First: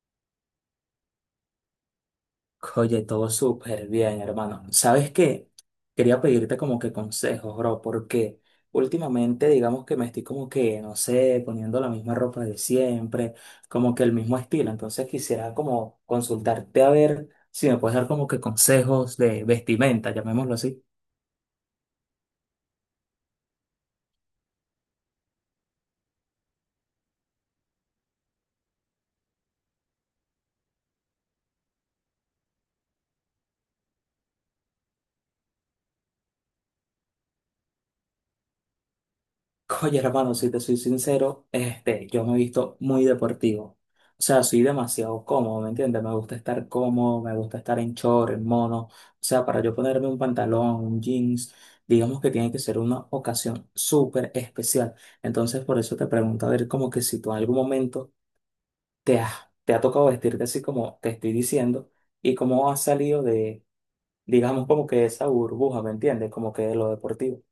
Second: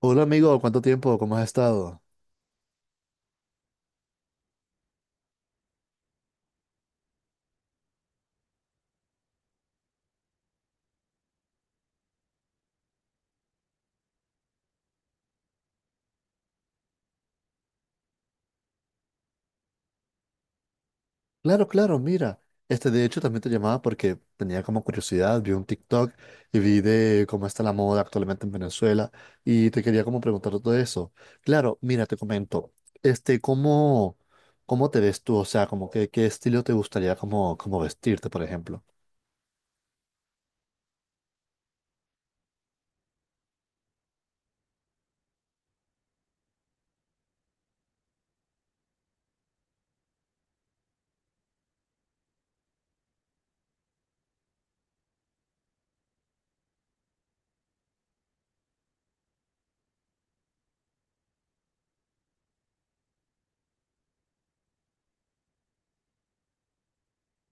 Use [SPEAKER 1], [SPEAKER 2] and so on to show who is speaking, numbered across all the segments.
[SPEAKER 1] Hola amigo, ¿cuánto tiempo? ¿Cómo has estado?
[SPEAKER 2] Oye, todo súper bien, hermano. ¿Sabes qué? Quería pedirte como que consejos, bro, porque últimamente digamos que me estoy como que, no sé, poniendo la misma ropa de siempre, como que el mismo estilo. Entonces quisiera como consultarte a ver si me puedes dar como que consejos de vestimenta, llamémoslo así.
[SPEAKER 1] Claro, claro, mira. De hecho, también te llamaba porque tenía como curiosidad, vi un TikTok y vi de cómo está la moda actualmente en Venezuela y te quería como preguntar todo eso. Claro, mira, te comento, este, ¿cómo, ¿cómo te ves tú? O sea, como que, qué estilo te gustaría como vestirte, por ejemplo.
[SPEAKER 2] Oye, hermano, si te soy sincero, yo me he visto muy deportivo. O sea, soy demasiado cómodo, ¿me entiendes? Me gusta estar cómodo, me gusta estar en short, en mono. O sea, para yo ponerme un pantalón, un jeans, digamos que tiene que ser una ocasión súper especial. Entonces, por eso te pregunto, a ver, como que si tú en algún momento te has, te ha tocado vestirte así como te estoy diciendo y cómo has salido de, digamos, como que esa burbuja, ¿me entiendes? Como que de lo deportivo.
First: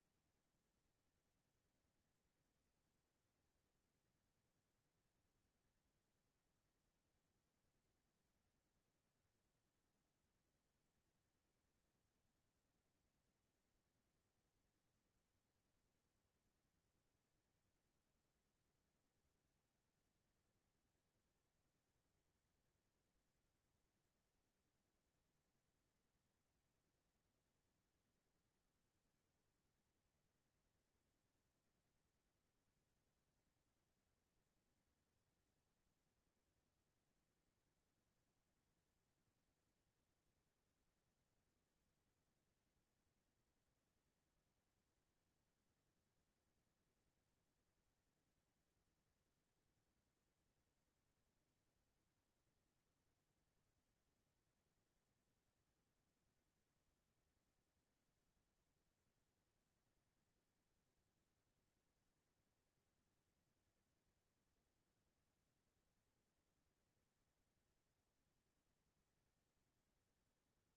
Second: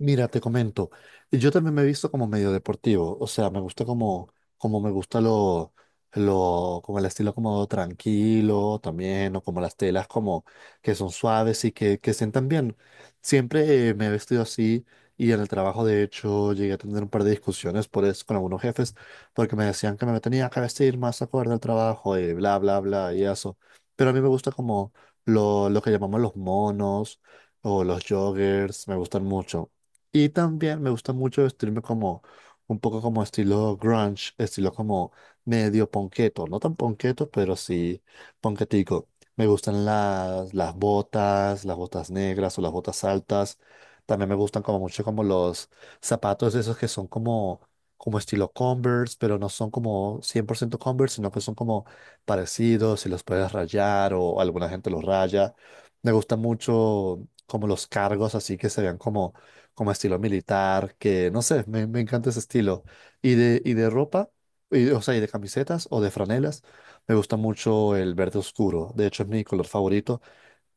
[SPEAKER 1] Mira, te comento, yo también me he visto como medio deportivo, o sea, como me gusta lo, como el estilo como tranquilo también, o como las telas como que son suaves y que sientan bien. Siempre me he vestido así y en el trabajo de hecho llegué a tener un par de discusiones por eso con algunos jefes, porque me decían que me tenía que vestir más acorde al trabajo y bla, bla, bla y eso. Pero a mí me gusta como lo que llamamos los monos o los joggers, me gustan mucho. Y también me gusta mucho vestirme como un poco como estilo grunge, estilo como medio ponqueto, no tan ponqueto, pero sí ponquetico. Me gustan las botas negras o las botas altas. También me gustan como mucho como los zapatos esos que como estilo Converse, pero no son como 100% Converse, sino que son como parecidos y los puedes rayar o alguna gente los raya. Me gusta mucho como los cargos así que se vean como estilo militar, que no sé, me encanta ese estilo. Y de ropa, o sea, y de camisetas o de franelas, me gusta mucho el verde oscuro. De hecho, es mi color favorito.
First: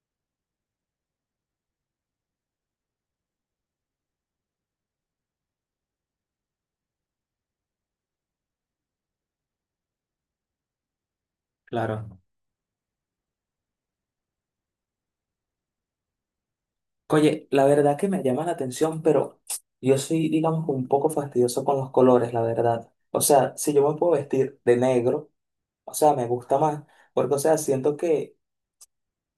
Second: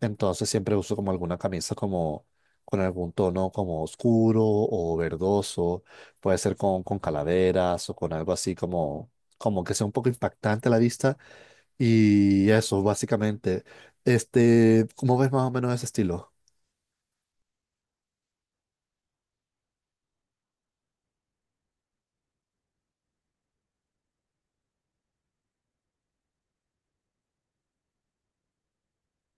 [SPEAKER 1] Entonces, siempre uso como alguna camisa como con algún tono como oscuro o verdoso. Puede ser con calaveras o con algo como que sea un poco impactante a la vista.
[SPEAKER 2] Claro.
[SPEAKER 1] Y eso, básicamente. ¿Cómo ves más o menos ese estilo?
[SPEAKER 2] Oye, la verdad que me llama la atención, pero yo soy, digamos, un poco fastidioso con los colores, la verdad. O sea, si yo me puedo vestir de negro, o sea, me gusta más, porque, o sea, siento que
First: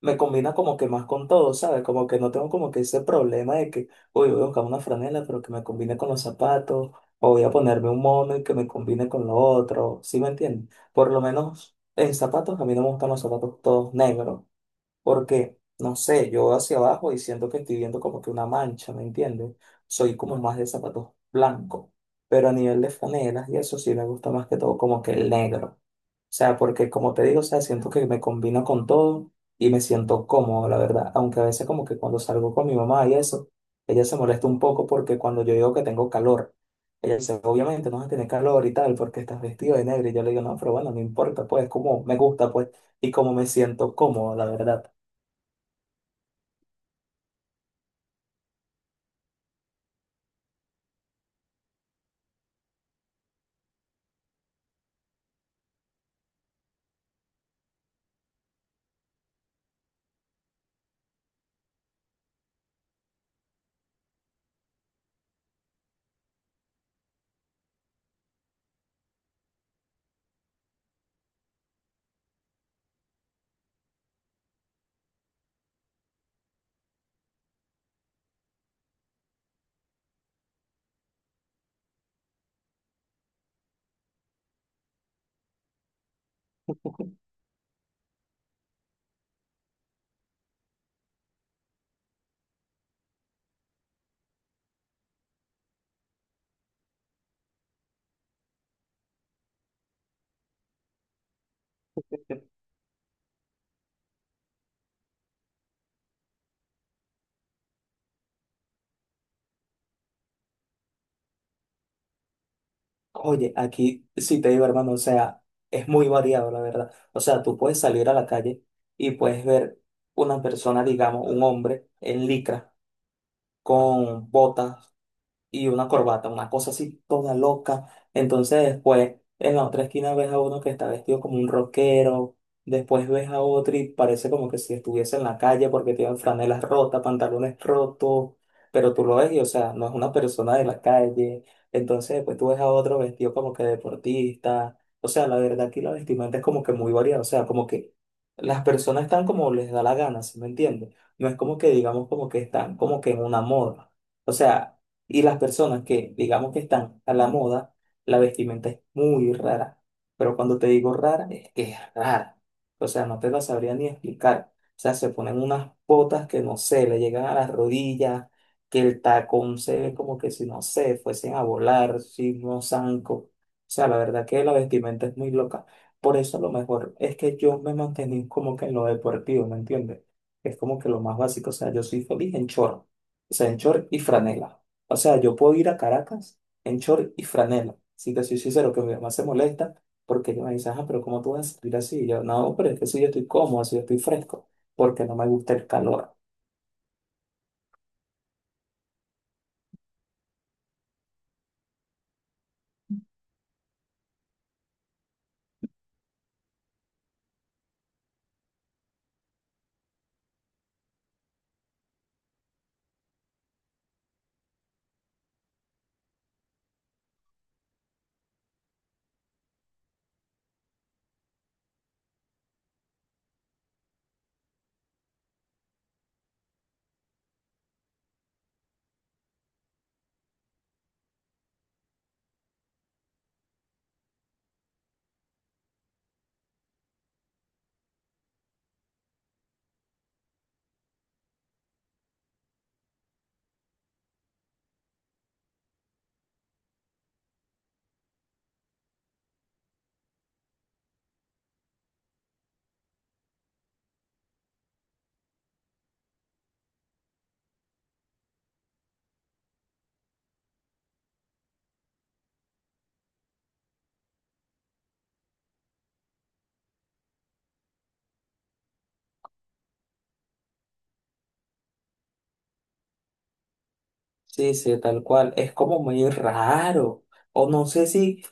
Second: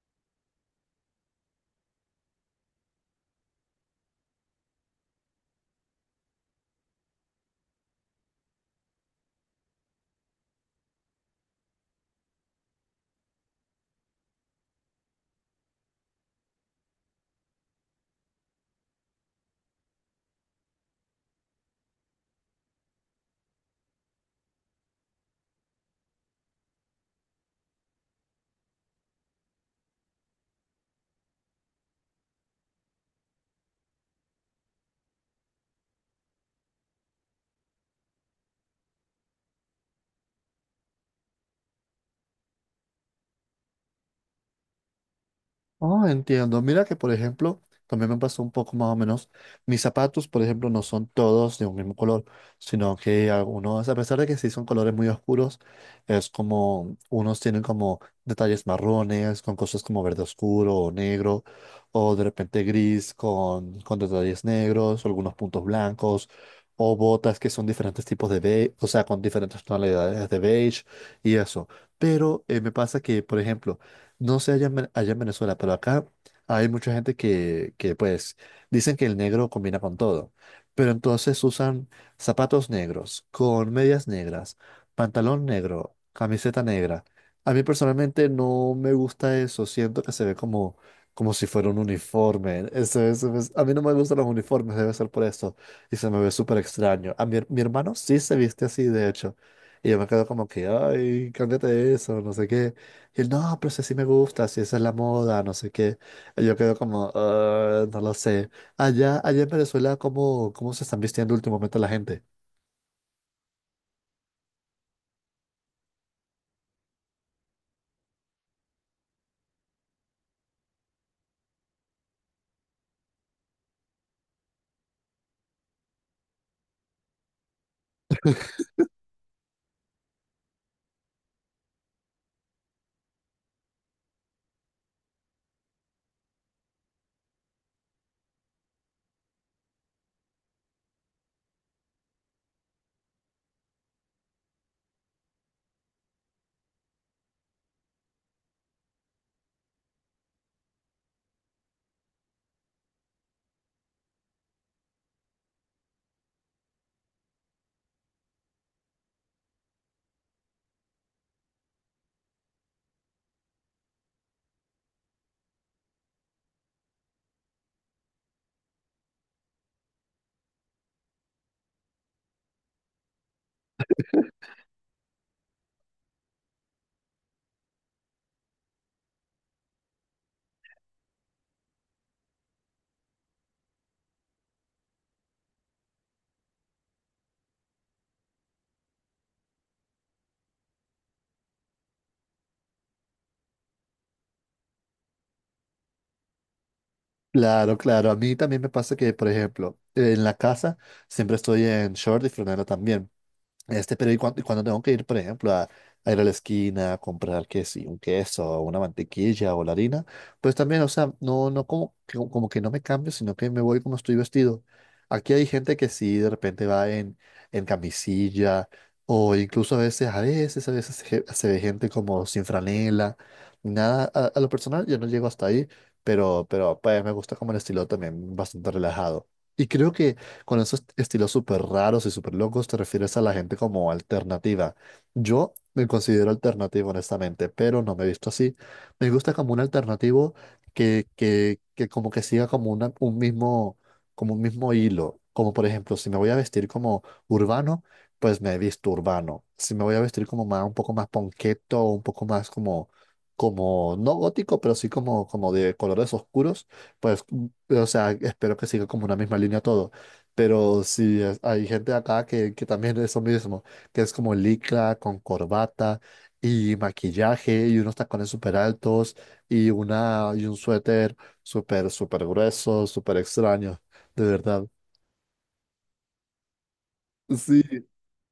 [SPEAKER 2] me combina como que más con todo, ¿sabes? Como que no tengo como que ese problema de que, uy, voy a buscar una franela, pero que me combine con los zapatos, o voy a ponerme un mono y que me combine con lo otro, ¿sí me entiendes? Por lo menos en zapatos, a mí no me gustan los zapatos todos negros porque, no sé, yo hacia abajo y siento que estoy viendo como que una mancha, ¿me entiendes? Soy como más de zapatos blancos, pero a nivel de franelas y eso sí me gusta más que todo como que el negro. O sea, porque como te digo, o sea, siento que me combina con todo y me siento cómodo, la verdad. Aunque a veces como que cuando salgo con mi mamá y eso, ella se molesta un poco porque cuando yo digo que tengo calor, ella dice, obviamente no vas a tener calor y tal porque estás vestido de negro. Y yo le digo, no, pero bueno, no importa, pues como me gusta, pues, y como me siento cómodo, la verdad.
[SPEAKER 1] Oh, entiendo. Mira que, por ejemplo, también me pasó un poco más o menos. Mis zapatos, por ejemplo, no son todos de un mismo color, sino que algunos, a pesar de que sí son colores muy oscuros, es como, unos tienen como detalles marrones, con cosas como verde oscuro o negro, o de repente gris con detalles negros, algunos puntos blancos, o botas que son diferentes tipos de beige, o sea, con diferentes tonalidades de beige y eso. Pero me pasa que, por ejemplo, no sé allá en Venezuela, pero acá hay mucha gente que, pues dicen que el negro combina con todo. Pero entonces usan zapatos negros, con medias negras, pantalón negro, camiseta negra. A mí personalmente no me gusta eso. Siento que se ve como, como si fuera un uniforme. A mí no me gustan los uniformes, debe ser por eso. Y se me ve súper extraño. Mi hermano sí se viste así, de hecho. Y yo me quedo como que, ay, cámbiate eso, no sé qué. Y él, no, pero si así me gusta, si esa es la moda, no sé qué. Y yo quedo como, "Ah, no lo sé. Allá en Venezuela, ¿cómo se están vistiendo últimamente la gente?
[SPEAKER 2] Oye, aquí sí te digo, hermano, o sea, es muy variado, la verdad. O sea, tú puedes salir a la calle y puedes ver una persona, digamos, un hombre en licra, con botas, y una corbata, una cosa así toda loca. Entonces después en la otra esquina ves a uno que está vestido como un rockero, después ves a otro y parece como que si estuviese en la calle porque tiene franelas rotas, pantalones rotos, pero tú lo ves y o sea, no es una persona de la calle. Entonces después tú ves a otro vestido como que deportista. O sea, la verdad aquí la vestimenta es como que muy variada, o sea, como que las personas están como les da la gana, ¿sí me entiendes? No es como que digamos como que están como que en una moda. O sea, y las personas que, digamos que están a la moda, la vestimenta es muy rara. Pero cuando te digo rara, es que es rara. O sea, no te la sabría ni explicar. O sea, se ponen unas botas que no sé, le llegan a las rodillas, que el tacón se ve como que si no sé, fuesen a volar, si no zanco. O sea, la verdad que la vestimenta es muy loca. Por eso lo mejor es que yo me mantení como que en lo deportivo, ¿me entiendes? Es como que lo más básico. O sea, yo soy feliz en chorro. O sea, en short y franela. O sea, yo puedo ir a Caracas en short y franela. Sí que soy sincero, que mi mamá se molesta porque ella me dice, ah, pero ¿cómo tú vas a salir así? Y yo, no, pero es que si yo estoy cómodo, si yo estoy fresco, porque no me gusta el calor.
[SPEAKER 1] Claro, claro. A mí también me pasa que, por ejemplo, en la casa siempre estoy en short y franela también. Pero tengo que ir, por ejemplo, a ir a la esquina a comprar que sí, un queso o una mantequilla o la harina, pues también, o sea, no como que, como que no me cambio, sino que me voy como estoy vestido. Aquí hay gente que sí de repente en camisilla o incluso a veces se ve gente como sin franela, nada, a lo personal yo no llego hasta ahí, pero pues me gusta como el estilo también bastante relajado. Y creo que con esos estilos súper raros y súper locos te refieres a la gente como alternativa. Yo me considero alternativo, honestamente, pero no me he visto así. Me gusta como un alternativo que como que siga como un mismo, como un mismo hilo. Como por ejemplo, si me voy a vestir como urbano, pues me he visto urbano. Si me voy a vestir como más, un poco más ponqueto, un poco más como, no gótico, pero sí como de colores oscuros, pues, o sea, espero que siga como una misma línea todo. Pero sí, hay gente acá que también es lo mismo, que es como licra con corbata y maquillaje y unos tacones súper altos y un suéter súper grueso, súper extraño, de
[SPEAKER 2] Sí,
[SPEAKER 1] verdad.
[SPEAKER 2] sí, tal cual. Es como muy raro. O no
[SPEAKER 1] Sí,
[SPEAKER 2] sé si.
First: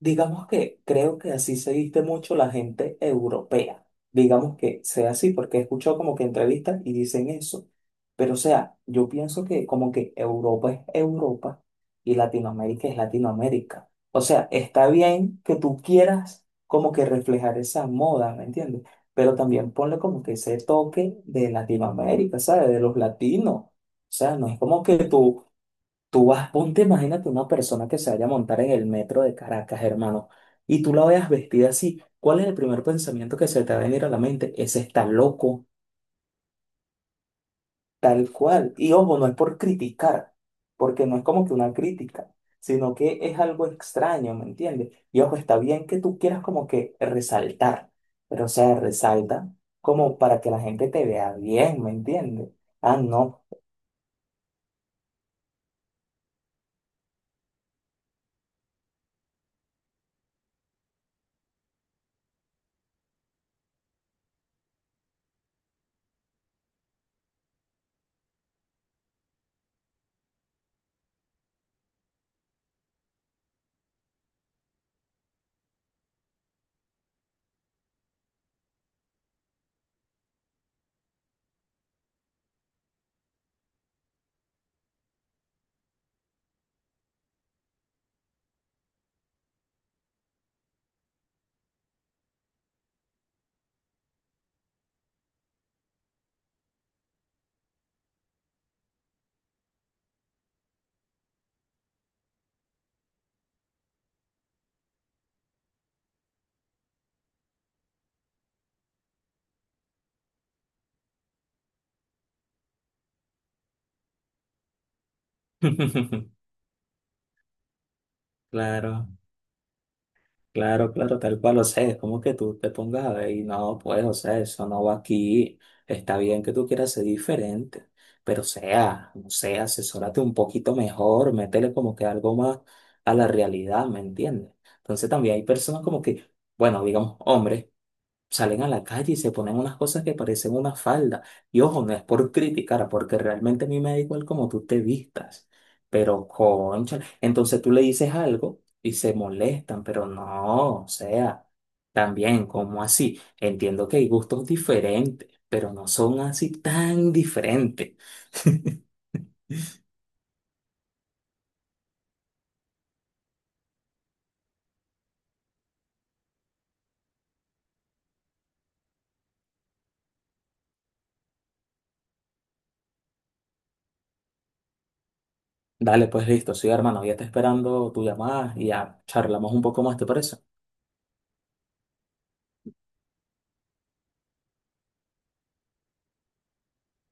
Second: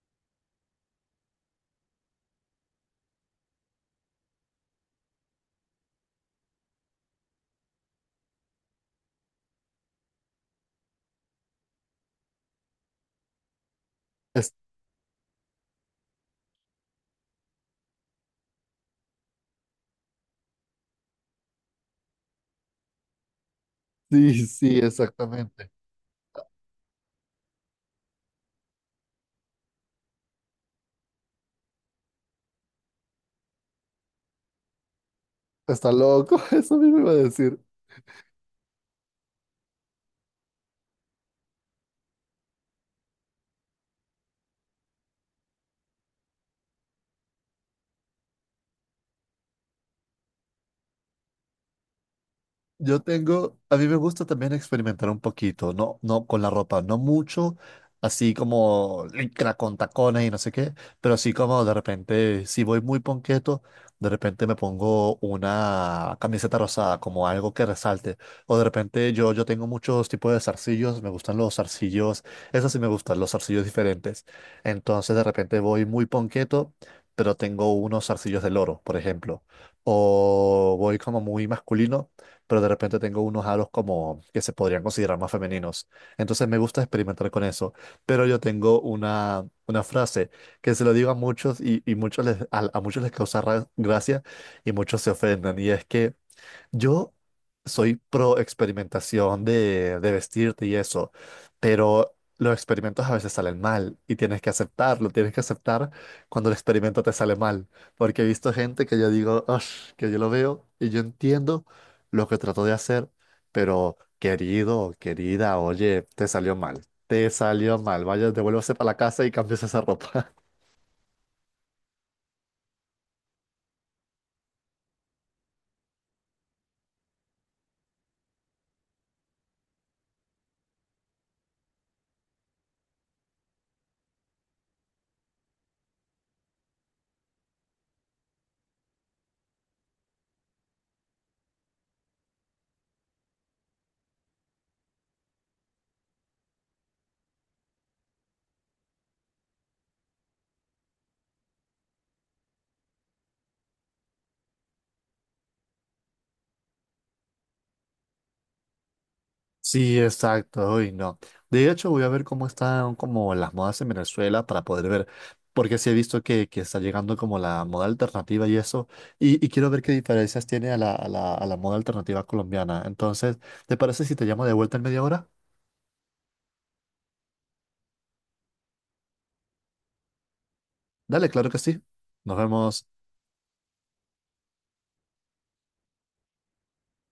[SPEAKER 2] Digamos que creo que así se viste mucho la gente europea. Digamos que sea así, porque he escuchado como que entrevistas y dicen eso. Pero o sea, yo pienso que como que Europa es Europa y Latinoamérica es Latinoamérica. O sea,
[SPEAKER 1] es-
[SPEAKER 2] está bien que tú quieras como que reflejar esa moda, ¿me entiendes? Pero también ponle como que ese toque de Latinoamérica, ¿sabes? De los latinos. O sea, no es
[SPEAKER 1] sí,
[SPEAKER 2] como que tú.
[SPEAKER 1] exactamente.
[SPEAKER 2] Tú vas, ponte, imagínate una persona que se vaya a montar en el metro de Caracas, hermano, y tú la veas vestida así. ¿Cuál es el primer pensamiento que se te va a venir a la mente? Ese está loco,
[SPEAKER 1] Está loco, eso mismo iba a decir.
[SPEAKER 2] tal cual. Y ojo, no es por criticar, porque no es como que una crítica, sino que es algo extraño, ¿me entiendes? Y ojo, está bien que tú quieras como que resaltar, pero o sea, resalta como para que la gente te vea bien, ¿me entiendes? Ah,
[SPEAKER 1] Yo
[SPEAKER 2] no.
[SPEAKER 1] tengo, a mí me gusta también experimentar un poquito, no con la ropa, no mucho, así como licra con tacones y no sé qué, pero así como de repente, si voy muy ponqueto, de repente me pongo una camiseta rosada, como algo que resalte, o de repente yo tengo muchos tipos de zarcillos, me gustan los zarcillos, esos sí me gustan, los zarcillos diferentes, entonces de repente voy muy ponqueto, pero tengo unos zarcillos de loro, por ejemplo, o voy como muy masculino pero de repente tengo unos halos como que se podrían considerar más femeninos. Entonces me gusta experimentar con eso, pero yo tengo una frase que se lo digo a muchos a muchos les causa gracia y muchos se ofenden y es que yo soy pro experimentación de vestirte y eso, pero los experimentos a veces salen mal y tienes que aceptarlo, tienes que aceptar cuando el experimento te sale mal, porque he visto gente que yo digo, "Ush", que yo lo veo y yo entiendo lo que trató de hacer, pero querido, querida, oye, te salió mal, vaya, devuélvase para la
[SPEAKER 2] Claro.
[SPEAKER 1] casa y cambies esa ropa.
[SPEAKER 2] Claro, claro, tal cual, o sea, es como que tú te pongas a ver y no, pues, o sea, eso no va aquí, está bien que tú quieras ser diferente, pero o sea, no sé, asesórate un poquito mejor, métele como que algo más a la realidad, ¿me entiendes? Entonces también hay personas como que, bueno, digamos, hombres salen a la calle y se ponen unas cosas que parecen una falda. Y ojo, no es por criticar, porque realmente a mí me da igual como tú te vistas. Pero concha, entonces tú le dices algo y se molestan, pero no, o sea, también, como así? Entiendo que hay gustos diferentes, pero no son así tan diferentes.
[SPEAKER 1] Sí, exacto, uy, no. De hecho, voy a ver cómo están como las modas en Venezuela para poder ver, porque sí he visto que está llegando como la moda alternativa y eso, y quiero ver qué diferencias tiene a a la moda alternativa colombiana. Entonces, ¿te parece si te llamo de vuelta en media hora?
[SPEAKER 2] Dale, pues listo, sí, hermano, ya está esperando tu llamada y ya charlamos un poco más, ¿te parece?
[SPEAKER 1] Dale, claro que sí. Nos vemos.